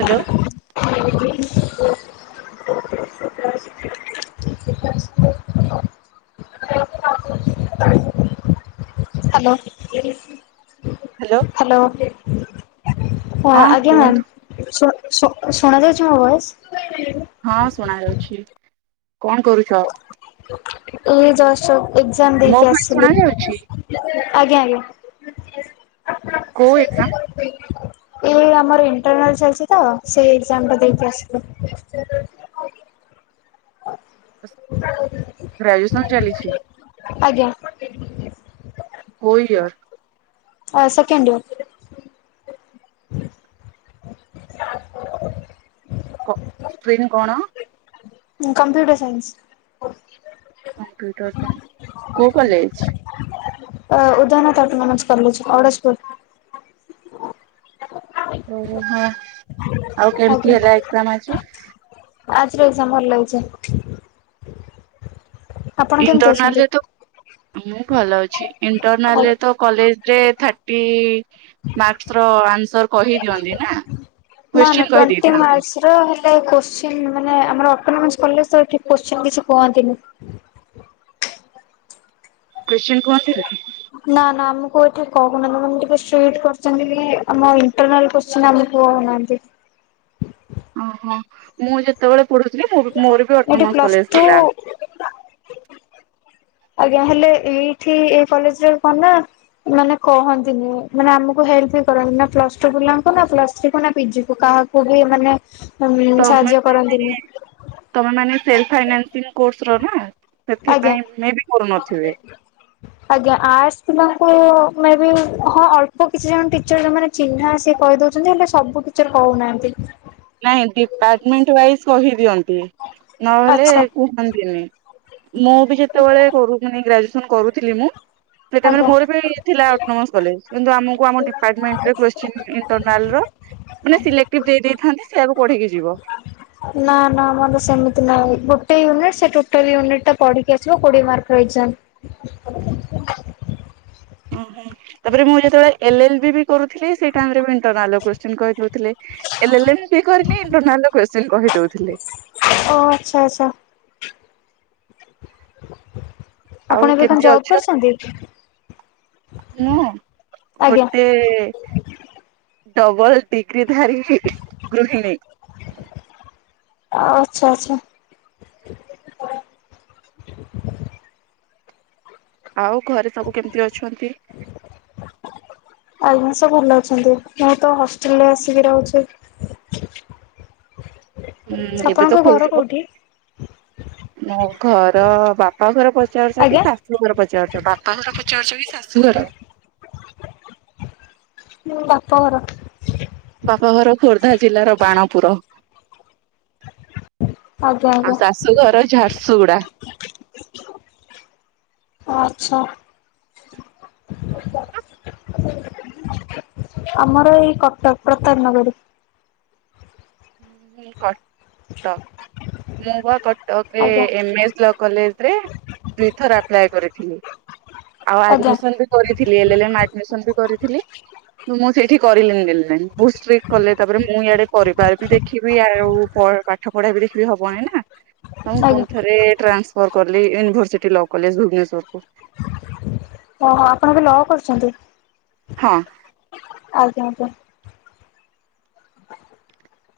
Hello. Hello. Hello. Hello ହଁ ଆଜ୍ଞା ma'am ଶଣ ଶୁଣ ଶୁଣାଯାଅଛି ମୋ ଭଏଜ ହଁ ଶୁଣା ଯାଉଛି କଣ କରୁଛ? ଏ ଯଷ୍ଟ ଏକ୍ଜାମ ମୋ ଦେଇକି ଭଏସ ଆସିଲି। ଶୁଣା ଯାଉଛି ଆଜ୍ଞା ଆଜ୍ଞା। କୋଉ ଏକ୍ଜାମ ଏଇ ଆମର ଇଣ୍ଟରନାଲ ଚାଲିଛି ତ ସେଇ ଏକ୍ଜାମ ଟା ଦେଇକି ଆସିଲୁ। [unintelligible] ଗ୍ରାଜୁଏସନ ଚାଲିଛି। ଆଜ୍ଞା। କୋଉ ଇୟର? ଆ ସେକେଣ୍ଡ ଇୟର। କ ଷ୍ଟ୍ରିମ୍ କଣ? Computer science. କମ୍ପୁଟର ଟା କଉ କଲେଜ? ଅ ଉଦାରଣତ ଅଟୋନମସ କଲେଜ୍ ଆଡଶପୁର ଓହୋ ହଁ ଆଉ କେମିତି ହେଲା ଏକଜାମ ଆଜି? ଆଜି ଏକଜାମ ଭଲ ହେଇଚି। ଆପଣ କେମିତି ଅଛନ୍ତି? ଇଣ୍ଟରନାଲରେ ତ ମୁଁ ଭଲ ଅଛି। ଇଣ୍ଟରନାଲରେ ତ କଲେଜରେ ଥାର୍ଟି ମାର୍କସ ର ଆନ୍ସର କହି ଦିଅନ୍ତି ନା। ନା ନା କୋଶ୍ଚିନ୍ କହି ଟ୍ୱଣ୍ଟି ଦେଇଥାନ୍ତି ମାର୍କଶ୍। ହେଲେ କୋଶ୍ଚିନ୍ ମାନେ ଆମର ଅଟୋନୋମସ କଲେଜ ତ ଏଠୀ କୋଶ୍ଚିନ୍ କିଛି କୁହନ୍ତିନି। କୋଶ୍ଚିନ କୁହନ୍ତିନି? ନା ନା ଆମକୁ ଏଠି କହୁନାନ୍ତି ଟିକେ ଷ୍ଟ୍ରିଟ କରିଛନ୍ତି କି ଆମ ଇଣ୍ଟରନାଲ କୋଶ୍ଚିନ ଆମକୁ କହୁନାହାନ୍ତି। ଓହୋ ମୁଁ ଯେତେବେଳେ ପଢୁଥିଲି, ମୁ ମୋର ବି ଏଇଠି ଅଟୋନମସ ପ୍ଲସ୍ କଲେଜ ଟୁ ଥିଲା। ଆଜ୍ଞା ହେଲେ ଏଇଠି ଏଇ କଲେଜ ରେ କଣ ନା। ମାନେ କହନ୍ତିନି ମାନେ ଆମକୁ ହେଲ୍ପ ବି କରନ୍ତିନି ନା ପ୍ଲସ ଟୁ ପିଲାଙ୍କୁ ନା ପ୍ଲସ ଥ୍ରୀ କୁ ନା ପିଜିକୁ କାହାକୁ ପୁଲି ମାନେ ଉ ତମେ ସାହାଯ୍ୟ କରନ୍ତିନି। ତମେ ମାନେ ସେଲ୍ଫ ଫାଇନସିଂ କୋସ ର ନା ଆଜ୍ଞା। ସେଥିପାଇଁ ମେ ବି କରୁନଥିବେ। ଆଜ୍ଞା ଆର୍ଟସ୍ ପିଲାଙ୍କୁ ମେ ବି ହଁ ଅଳ୍ପ କିଛି ଜଣ ଟିଚର ମାନେ ଚିହ୍ନା ସିଏ କହି ଦଉଛନ୍ତି ହେଲେ ସବୁ ଟିଚର କହୁନାହାନ୍ତି। ନାଇଁ ଡିପାର୍ଟମେଣ୍ଟ ୱାଇଜ କହିଦିଅନ୍ତି, ନହେଲେ ଆଚ୍ଛା କୁହନ୍ତିନି। ମୁଁ ବି ଯେତେବେଳେ କରୁଥିନି ମାନେ ଗ୍ରାଜୁଏସନ କରୁଥିଲି ମୁଁ ସେତେବେଳେ ଆଜ୍ଞା। ମୋର ବି ଥିଲା ଅଟୋନୋମସ କଲେଜ କିନ୍ତୁ ଆମକୁ ଆମ ଡିପାର୍ଟମେଣ୍ଟରେ କୋଶ୍ଚିନ୍ ଇଣ୍ଟରନାଲ ର ମାନେ ସିଲେକ୍ଟିଭ ଦେଇ ଦେଇଥାନ୍ତେ। ସେୟକୁ ପଢିକି। ଯିବ। ନା ନା ଆମର ତ ସେମିତି ନାହିଁ ଗୋଟେ ୟୁନିଟ ସେ ଟୋଟାଲ ୟୁନିଟ୍ ଟା ପଢିକି ଆସିବ କୋଡିଏ ମାର୍କ ଏକ୍ସାମ। ଓୋହଁ ତାପରେ ମୁଁ ଯେତେବେଳେ ଏଲ୍ ଏଲ ବି ବି କରୁଥିଲି ସେଇ ଟାଇମ୍ ରେ ବ ଇଣ୍ଟରନାଲ କୋଶ୍ଚିନ କହିଦେଉଥିଲେ। ଏଲ ଏଲ ଏମ୍ ବି କରିଲି ଇଣ୍ଟରନାଲ ର କୋଶ୍ଚିନ୍ କହିଦଉଥିଲେ। ଓ ହୋ ଆଚ୍ଛା ଆଚ୍ଛା। ଆଉ ଆପଣ ଏବେ କଣ କେମିତି ଜବ୍ ଅଛ? କରିଛନ୍ତି? ମୁଁ ଆଜ୍ଞା ଗୋଟେ ଡବଲ ଡିଗ୍ରୀ ଧାରି ଗୃହିଣୀ। ଆଃ ଆଚ୍ଛା ଆଚ୍ଛା। ଆଉ ଘରେ ସବୁ କେମିତି ଅଛନ୍ତି? ଆଜ୍ଞା ସବୁ ଭଲ ଅଛନ୍ତି। ମୁଁ ତ ହଷ୍ଟେଲରେ ଆସିକି ରହୁଛି। ହୁଁ ଏବେ ଆପଣଙ୍କ ତ ଘର ଖୋଲିଥିବ। କୋଉଠି? ମୋ ଘର ବାପାଘର ପଚାରୁଛ ଆଜ୍ଞା କି ଶାଶ୍ ଶୁଘର ପଚାରୁଛ? ବାପାଘର ପଚାରୁଛ କି ଶାଶୁଘର? ଉଁ ବାପଘର। ବାପଘର ଖୋର୍ଦ୍ଧା ଜିଲ୍ଲାର ବାଣପୁର। ଆଜ୍ଞା ଆଜ୍ଞା। ଆମ ଶାଶୁଘର ଝାରସୁଗୁଡା। ଓ ଆଚ୍ଛା। ତମର? ଆମର ଏଇ କଟକ ପ୍ରତାପନଗରୀ। ହୁଁ ଉଁ କଟକ। ମୁଁ ବା କଟକରେ ଆଜ୍ଞା। ଏମ୍ ଏସ୍ ଲ କଲେଜ ରେ ଦୁଇ ଥର ଆପ୍ଲାଏ କରିଥିଲି। ଆଉ ଆଜ୍ଞା ଆଡମିସନ୍ ବି କରିଥିଲି ଏଲ୍ ଏଲ୍ ଏମ୍ ଆଡମିସନ ବି କରିଥିଲି। [unintelligible] ମୁଁ ସେଇଠି କରିଲିନି ଏଲ୍ ଏଲ୍ ଏମ୍। ବହୁତ ଷ୍ଟ୍ରିକ୍ଟ୍ କଲେ। ତାପରେ ମୁଁ ଇଆଡେ ପରିବାର ବି ଦେଖିବି ଆଉ ପ ପା ଠପଢା ବି ଦେଖିବି ହବନି ନା। ତ ମୁଁ ଆଜ୍ଞା ପୁଣିଥରେ ଟ୍ରାନ୍ସ ଫର୍ କଲି ୟୁନିଭର୍ସିଟି ଲ କଲେଜ ଭୁବନେଶ୍ୱରକୁ। ଓହୋ ଆପଣ ଏବେ ଲ କରୁଛନ୍ତି? ହଁ। ଆଜ୍ଞା ଆଜ୍ଞା।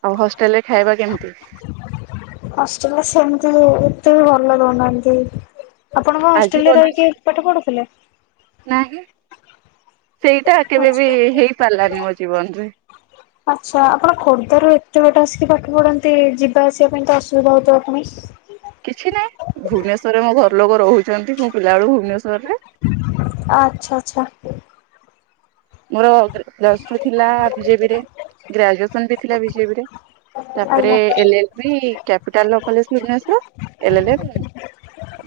ଆଉ ହଷ୍ଟେଲରେ ଖାଇବା କେମିତି? ହଷ୍ଟେଲରେ ସେମିତି। ଏ-ଏତେ ବି ଭଲ ଦଉନାହାଁନ୍ତି। ଆପଣ କଣ ଆଜି ହଷ୍ଟେଲରେ କରିଦେଇଛୁ ରହିକି ପାଠ ପଢୁଥିଲେ? ନାହିଁ ସେଇଟା କେବେ ବି ଆଛା ହେଇପାରିଲାନି ମୋ ଜୀବନରେ। ଆଚ୍ଛା ଆପଣ ଖୋର୍ଦ୍ଧାରୁ ଏତେ ବାଟ ଆସିକି ପାଠ ପଢନ୍ତି ଯିବା ଆସିବା ପାଇଁ ତ ଅସୁବିଧା ହଉଥିବ ପୁଣି? କିଛି ନାହିଁ। ଭୁବନେଶ୍ଵରରେ ମୋ ଘରଲୋକ ରହୁଛନ୍ତି। ମୁଁ ପିଲାବେଳୁ ଭୁବନେଶ୍ଵରରେ। ଆ ଆଚ୍ଛା ଆଚ୍ଛା। ମୋର ଗ୍ରା ପ୍ଲସ ଟୁରେ ଥିଲା ବିଜେବିରେ। ଗ୍ରାଜୁଏସନ ବି ଥିଲା ବିଜେବିରେ। ତାପରେ ଆଜ୍ଞା। L L B capital law college Bhubaneswar. L L M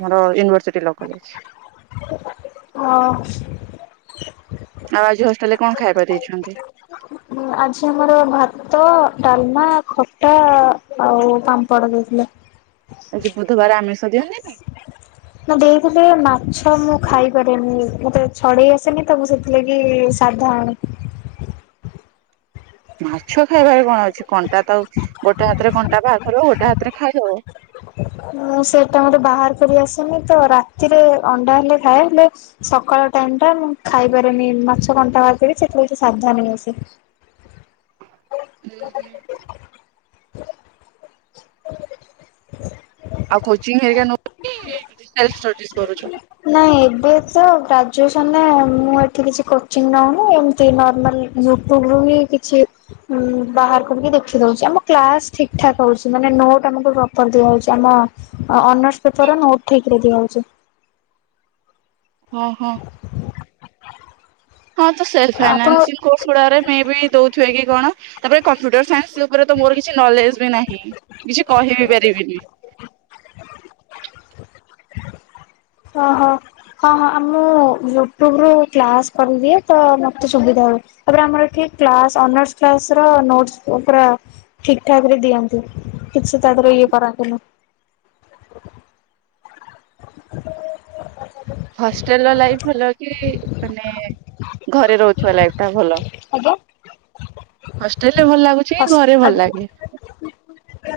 ଆମର ୟୁନିଭର୍ସିଟି ଲ କଲେଜ। ହଁ। ଆଉ ଆଜି ହଷ୍ଟେଲରେ କଣ ଖାଇବା ଦେଇଛନ୍ତି? [inaudible] ଆଜି ଆମର ଭାତ, ଡାଲମା, ଖଟା ଆଉ ପାମ୍ପଡ଼ ଦେଇଥିଲେ। ଆଜି ବୁଧବାର ଆମିଷ ଦିଅନ୍ତିନି? ହଁ ଦେଇଥିଲେ ମାଛ ମୁଁ ଖାଇପାରେନି ମତେ ଛଡେଇ ଆସେନି ତ ମୁଁ ସେଥ୍ ଥିଲାଗି ସାଧା ଆଣେ। ମାଛ ଖାଇବାରେ କଣ ଅଛି। କଣ୍ଟା ତଉ ଗୋଟେ ହାତେରେ କଣ୍ଟା ବାହାର କରିବ ଗୋଟେ ହାତେରେ ଖାଇଦବ। ମୁଁ ସେଇଟା ମତେ ବାହାର କରି ଆସେନି ତ। ରାତିରେ ଅଣ୍ଡା ହେଲେ ଖାଏ ହେଲେ ସକାଳ ଟାଇମଟା ମୁଁ ଖାଇପାରେନି ମାଛ କଣ୍ଟା ବାହାର କରି ସେଥିଲାଗି ସେ ସାଧା ନେଇଆସେ। ହୁଁ ହୁଁ। ଆଉ କୋଚିଙ୍ଗ ଘରିକା ନଉଚ କି ଏମିତି ସେଲଫ୍ ଷ୍ଟଡିସ୍ କରୁଛ? ନାଇଁ ଏବେ ତ ଗ୍ରାଜୁଏସନରେ ମୁଁ ଏଇଠି କିଛି କୋଚିଂ ନଉନି ଏମ୍ ତି ନର୍ମାଲ ୟୁଟୁବରୁ ହିଁ କିଛି ଉଁ ବାହାର କରିକି ଦେଖି ଦଉଛି। ଆମ କ୍ଲାସ ଠିକ୍ ଠାକ୍ ହଉଛି ମାନେ ନୋଟ୍ ଆମକୁ ପ୍ରପର ଦିଆହଉଛି। ଆମ ଅ-ଅନର୍ସ ପେପରର ନୋଟ୍ ଠିକରେ ଦିଆହଉଛି। ହଁ ହଁ ହଁ ତ ସେଲ୍ଫ ଆପଣ ଫାଇନାନ୍ସିଂ କୋର୍ସ ଗୁଡାରେ ମ ବି ଦଉଥେ କି କଣ ତାପରେ କମ୍ପ୍ୟୁଟର ସାଇନ୍ସ ସେ ଉପରେ ତ ମୋର କିଛି ନଲେଜ ବି ନାହିଁ, କିଛି କହିିବି ପାରିବିନି। ଓ ହୋ ହଁ ହଁ ଆ ମୁଁ ୟୁଟ୍ୟୁବ ରୁ କ୍ଲାସ କରିଦିଏ, ତ ମତେ ସୁବିଧା ହଉ। ତାପରେ ଆମର ଏଠି କ୍ସ ଅନର୍ସ କ୍ଲାସ ର ନୋଟ ପୁର ଠିକ୍ ଠାକ ରେ ଦିଅନ୍ତି, କିଛି ସେ ତା ଦେର ଇଏ କରାନ୍ତି ନି। [unintelligible] ହଷ୍ଟେଲ ର ଲାଇଫ୍ ଭଲ କି ମାନେ ଘରେ ରହୁଛଥିବା ଲାଇଫ ଟା ଭଲ। ଆଜ୍ଞା ହଷ୍ଟେଲ ରେ ଭଲ ଲାଗୁଛି, କି ହସ୍ ଘରେ ଭଲ ଲାଗେ? [unintelligible]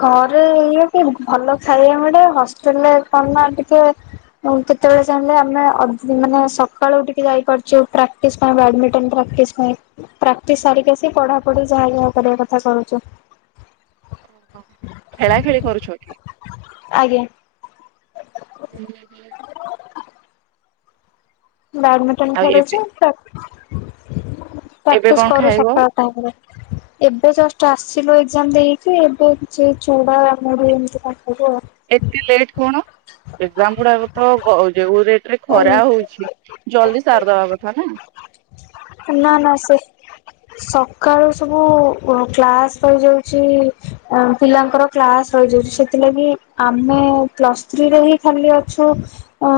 ଘରେ ଇଏ କି ଭଲ ଖାଇବା ମିଳେ, ହଷ୍ଟେଲରେ କ ଟିକେ କେତେବେଳେ ଚାହିଁଲେ ଆମେ ମାନେ ସକାଳୁଠିକେ ଯାଇପାରୁଛେ। ପ୍ରକ୍ଟି ପାଇଁ ବ୍ୟାଡ଼ମିଣ୍ଟନ ପ୍ରାକ୍ଟିସ ପାଇଁ। ପ୍ରାକ୍ଟିସ ସାରିକି ଆସି ପଢା ପଢି ଯାହା ଯାହା କରିବା କଥା କରୁଛୁ। ହ ଖେଳା ଖେଳି କରୁଛକି? ଆଜ୍ଞା। ହୁଁ ହଁ ହୁଁ ବ୍ୟାଡମିଣ୍ଟନ ଆଉ ଏବେ ଖେଳୁଛି। ଏବେ ପ୍ରାକ୍ଟିସ କଣ କରୁ ଖାଇବ ସକାଳ ଟାଇମରେ। ଏବେ ଜଷ୍ଟ ଆସିଲୁ ଏଜାମ ଦେଇକି, ଏବେ କିଛି ଚୁଡା ମୁଢ଼ି ଏମିତି କଣ ଖାଇବେ ଆଉ। ଏତେ ଲେଟ କଣ? ଏକ୍ସାମ ଗୁଡାକ ତ ଯଉରେ ଓ ଖରା ହଉଛି ଜଲଦି ସାରିଦବା କଥା ନା। ନା ନା ସେ ସକାଳୁ ସବୁ କ୍ଳାସ୍ ହୋଇଯାଉଛି ପିଲାଙ୍କର କ୍ଲାସ୍ ରହିଯାଉଛି, ସେଥିଲାଗି ଆମେ ପ୍ଲସ୍ ଥ୍ରୀରେ ହିଁ ଖାଲି ଅଛୁ ଅ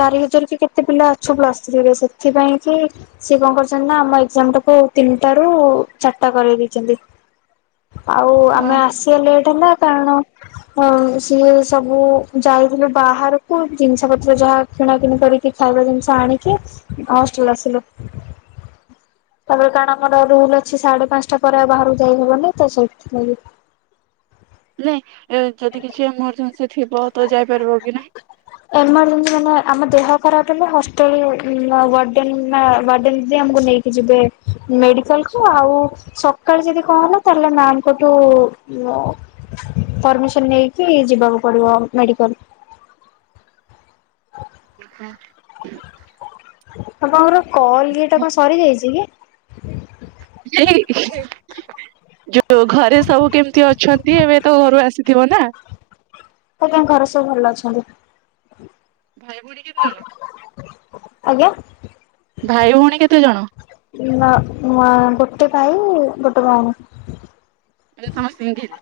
ଚାରି ହଜାର କି କେତେ ପିଲା ଅଛୁ ପ୍ଲସ୍ ଥ୍ରୀରେ, ସେଥିପାଇଁ କି ସେ କଣ କରୁଛନ୍ତି ନା, ଆମ ଏକ୍ସାମ୍ ଟାକୁ ତିନିଟା ରୁ ଚାରିଟା କରେଇ ଦେଇଛନ୍ତି। ଆଉ ଅ ଆମେ ଆସିବା ଲେଟ ହେଲା, କାରଣ ହ ସିଏ ସବୁ ଯାଇଥିଲେ ବାହାରକୁ ଜିନିଷ ପତ୍ର ଯାହା କିଣାକିଣି କରିକି ଖାଇବା ଜିନିଷ ଆଣିଚୁ ଲାଷ୍ଟ ରେ ଆସିଲୁ। ତାପରେ କାରଣ ଆମର ରୁଲ ଅଛି, ସାଢେ ପାଞ୍ଚଟା ପରେ ଆଉ ବାହାରାରୁ ଯାଇହବନି ତ ସେଇଥିଲାଗି। ନାଇଁ ଯଦି କିଛି ଏମର୍ଜେନ୍ସି ଥିବ ତ ଯାଇପାରିବ କି ନାହିଁ? ଏମାନେ ମାନେ ଆମ ଦେହ ଖରାପ ହେ ହଷ୍ଟେଲ ଆମକୁ ନେଇ କି ଯିବେ ମେଡ଼ିକାଲକୁ ଆଉ ସକାଳେୁ ଯଦି କହନ ତାହେଲେ ମ୍ୟାମଙ୍କଠୁ ପରମିସନ ନେଇକି ଯିବାକୁ ପଡିବ ମେଡିକାଲ। ଅ ହ ଆପଣଙ୍କର କଲ ଏଟା କଣ ସରି ଯାଇଛି କି? ଯୋଉ ଘରେ ସବୁ କେମିତି ଅଛନ୍ତି? ଦି ଏବେ ତ ଘରୁ ଆସିଥିବ ନା? ତାଙ୍କ ଘରେ ସବୁ ଭଲ ଅଛନ୍ତି। ଭାଇ ଭଉଣୀ କେତେ ଜଣ? ଆଜ୍ଞା। ଭାଇ ଭଉଣୀ କେତେ ଜଣ? ନା ନୂଆ ଗୋଟେ ଭାଇ, ଗୋଟେ ଭଉଣୀ। ମାନେ କଣ ସିଙ୍ଗଲ?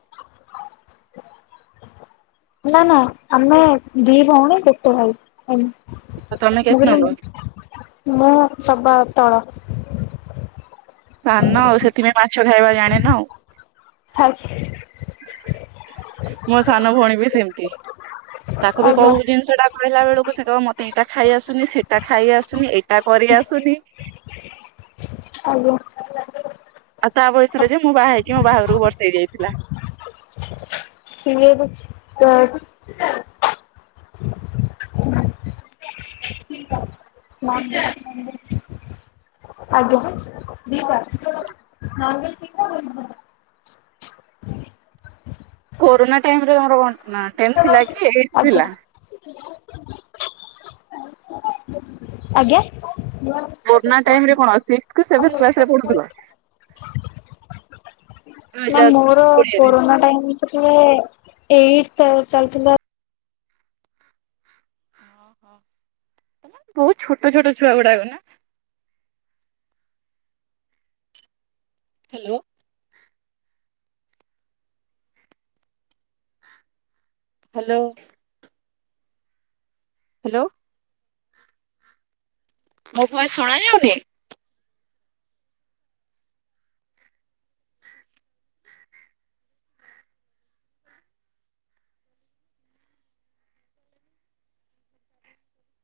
ନା ନା ଆମେ ଦି ଭଉଣୀ ଗୋଟେ ଭାଇ, ଏମ ତମେ ମୁଁ କେତେ କହିଲି ନମ୍ବର ମୁଁ ସବା ତଳ। ସାନ ଆଉ ସେଥିପାଇଁ ମାଛ ଖାଇବା ଜାଣିନ ଆଉ। [unintelligible] ମୋ ସାନ ଭଉଣୀ ବି ସେମିତି ତାକୁ ବି ଆଜ୍ଞା କୋଉ ଜିନିଷ ଟା ଖାଇଲା ବେଳକୁ ସେ କହେ ମତେ ଏଇଟା ଖାଇଆସୁନି ସେଇଟା ଖାଇ ଆସୁନି ଏଇଟା କରି ଆସୁନି ଆଜ୍ଞା। ଆଉ ତା ବୟସରେ ଯେ ମୁଁ ବାହା ହେଇକି ମୋ ବାହାଘରକୁ ବର୍ଷେ ଯାଇଥିଲା। ସିଏ ଏବେ [unintelligible] [unintelligible] ଆଜ୍ଞା। କୋରୋନା ଟାଇମର ତମର କଣ ଅଁ ଟେନ୍ଥ ଥିଲା କି ଏଇଟ୍ ଥିଲା? ଆଜ୍ଞା? କରୋନା ଟାଇମ ରେ କଣ ସିକ୍ସଥ କି ସେଭେନ୍ଥ କ୍ଲାସ ରେ ପଢ଼ୁଥିଲା? ଦୁଇ ନା ହଜାର ମୋର କୋଡିଏରେ? କୋରୋନା ଟାଇମ୍ ରେ ଏଇଟ୍ ତା ଚାଲିଥିଲା। ବହୁତ ଛୋଟ ଛୋଟ ଛୁଆ ଗୁଡାକ ନା। ହ୍ୟାଲୋ। ହ୍ୟାଲୋ। ହ୍ୟାଲୋ। ମୋ ଭଏସ ଶୁଣାଯାଉନି?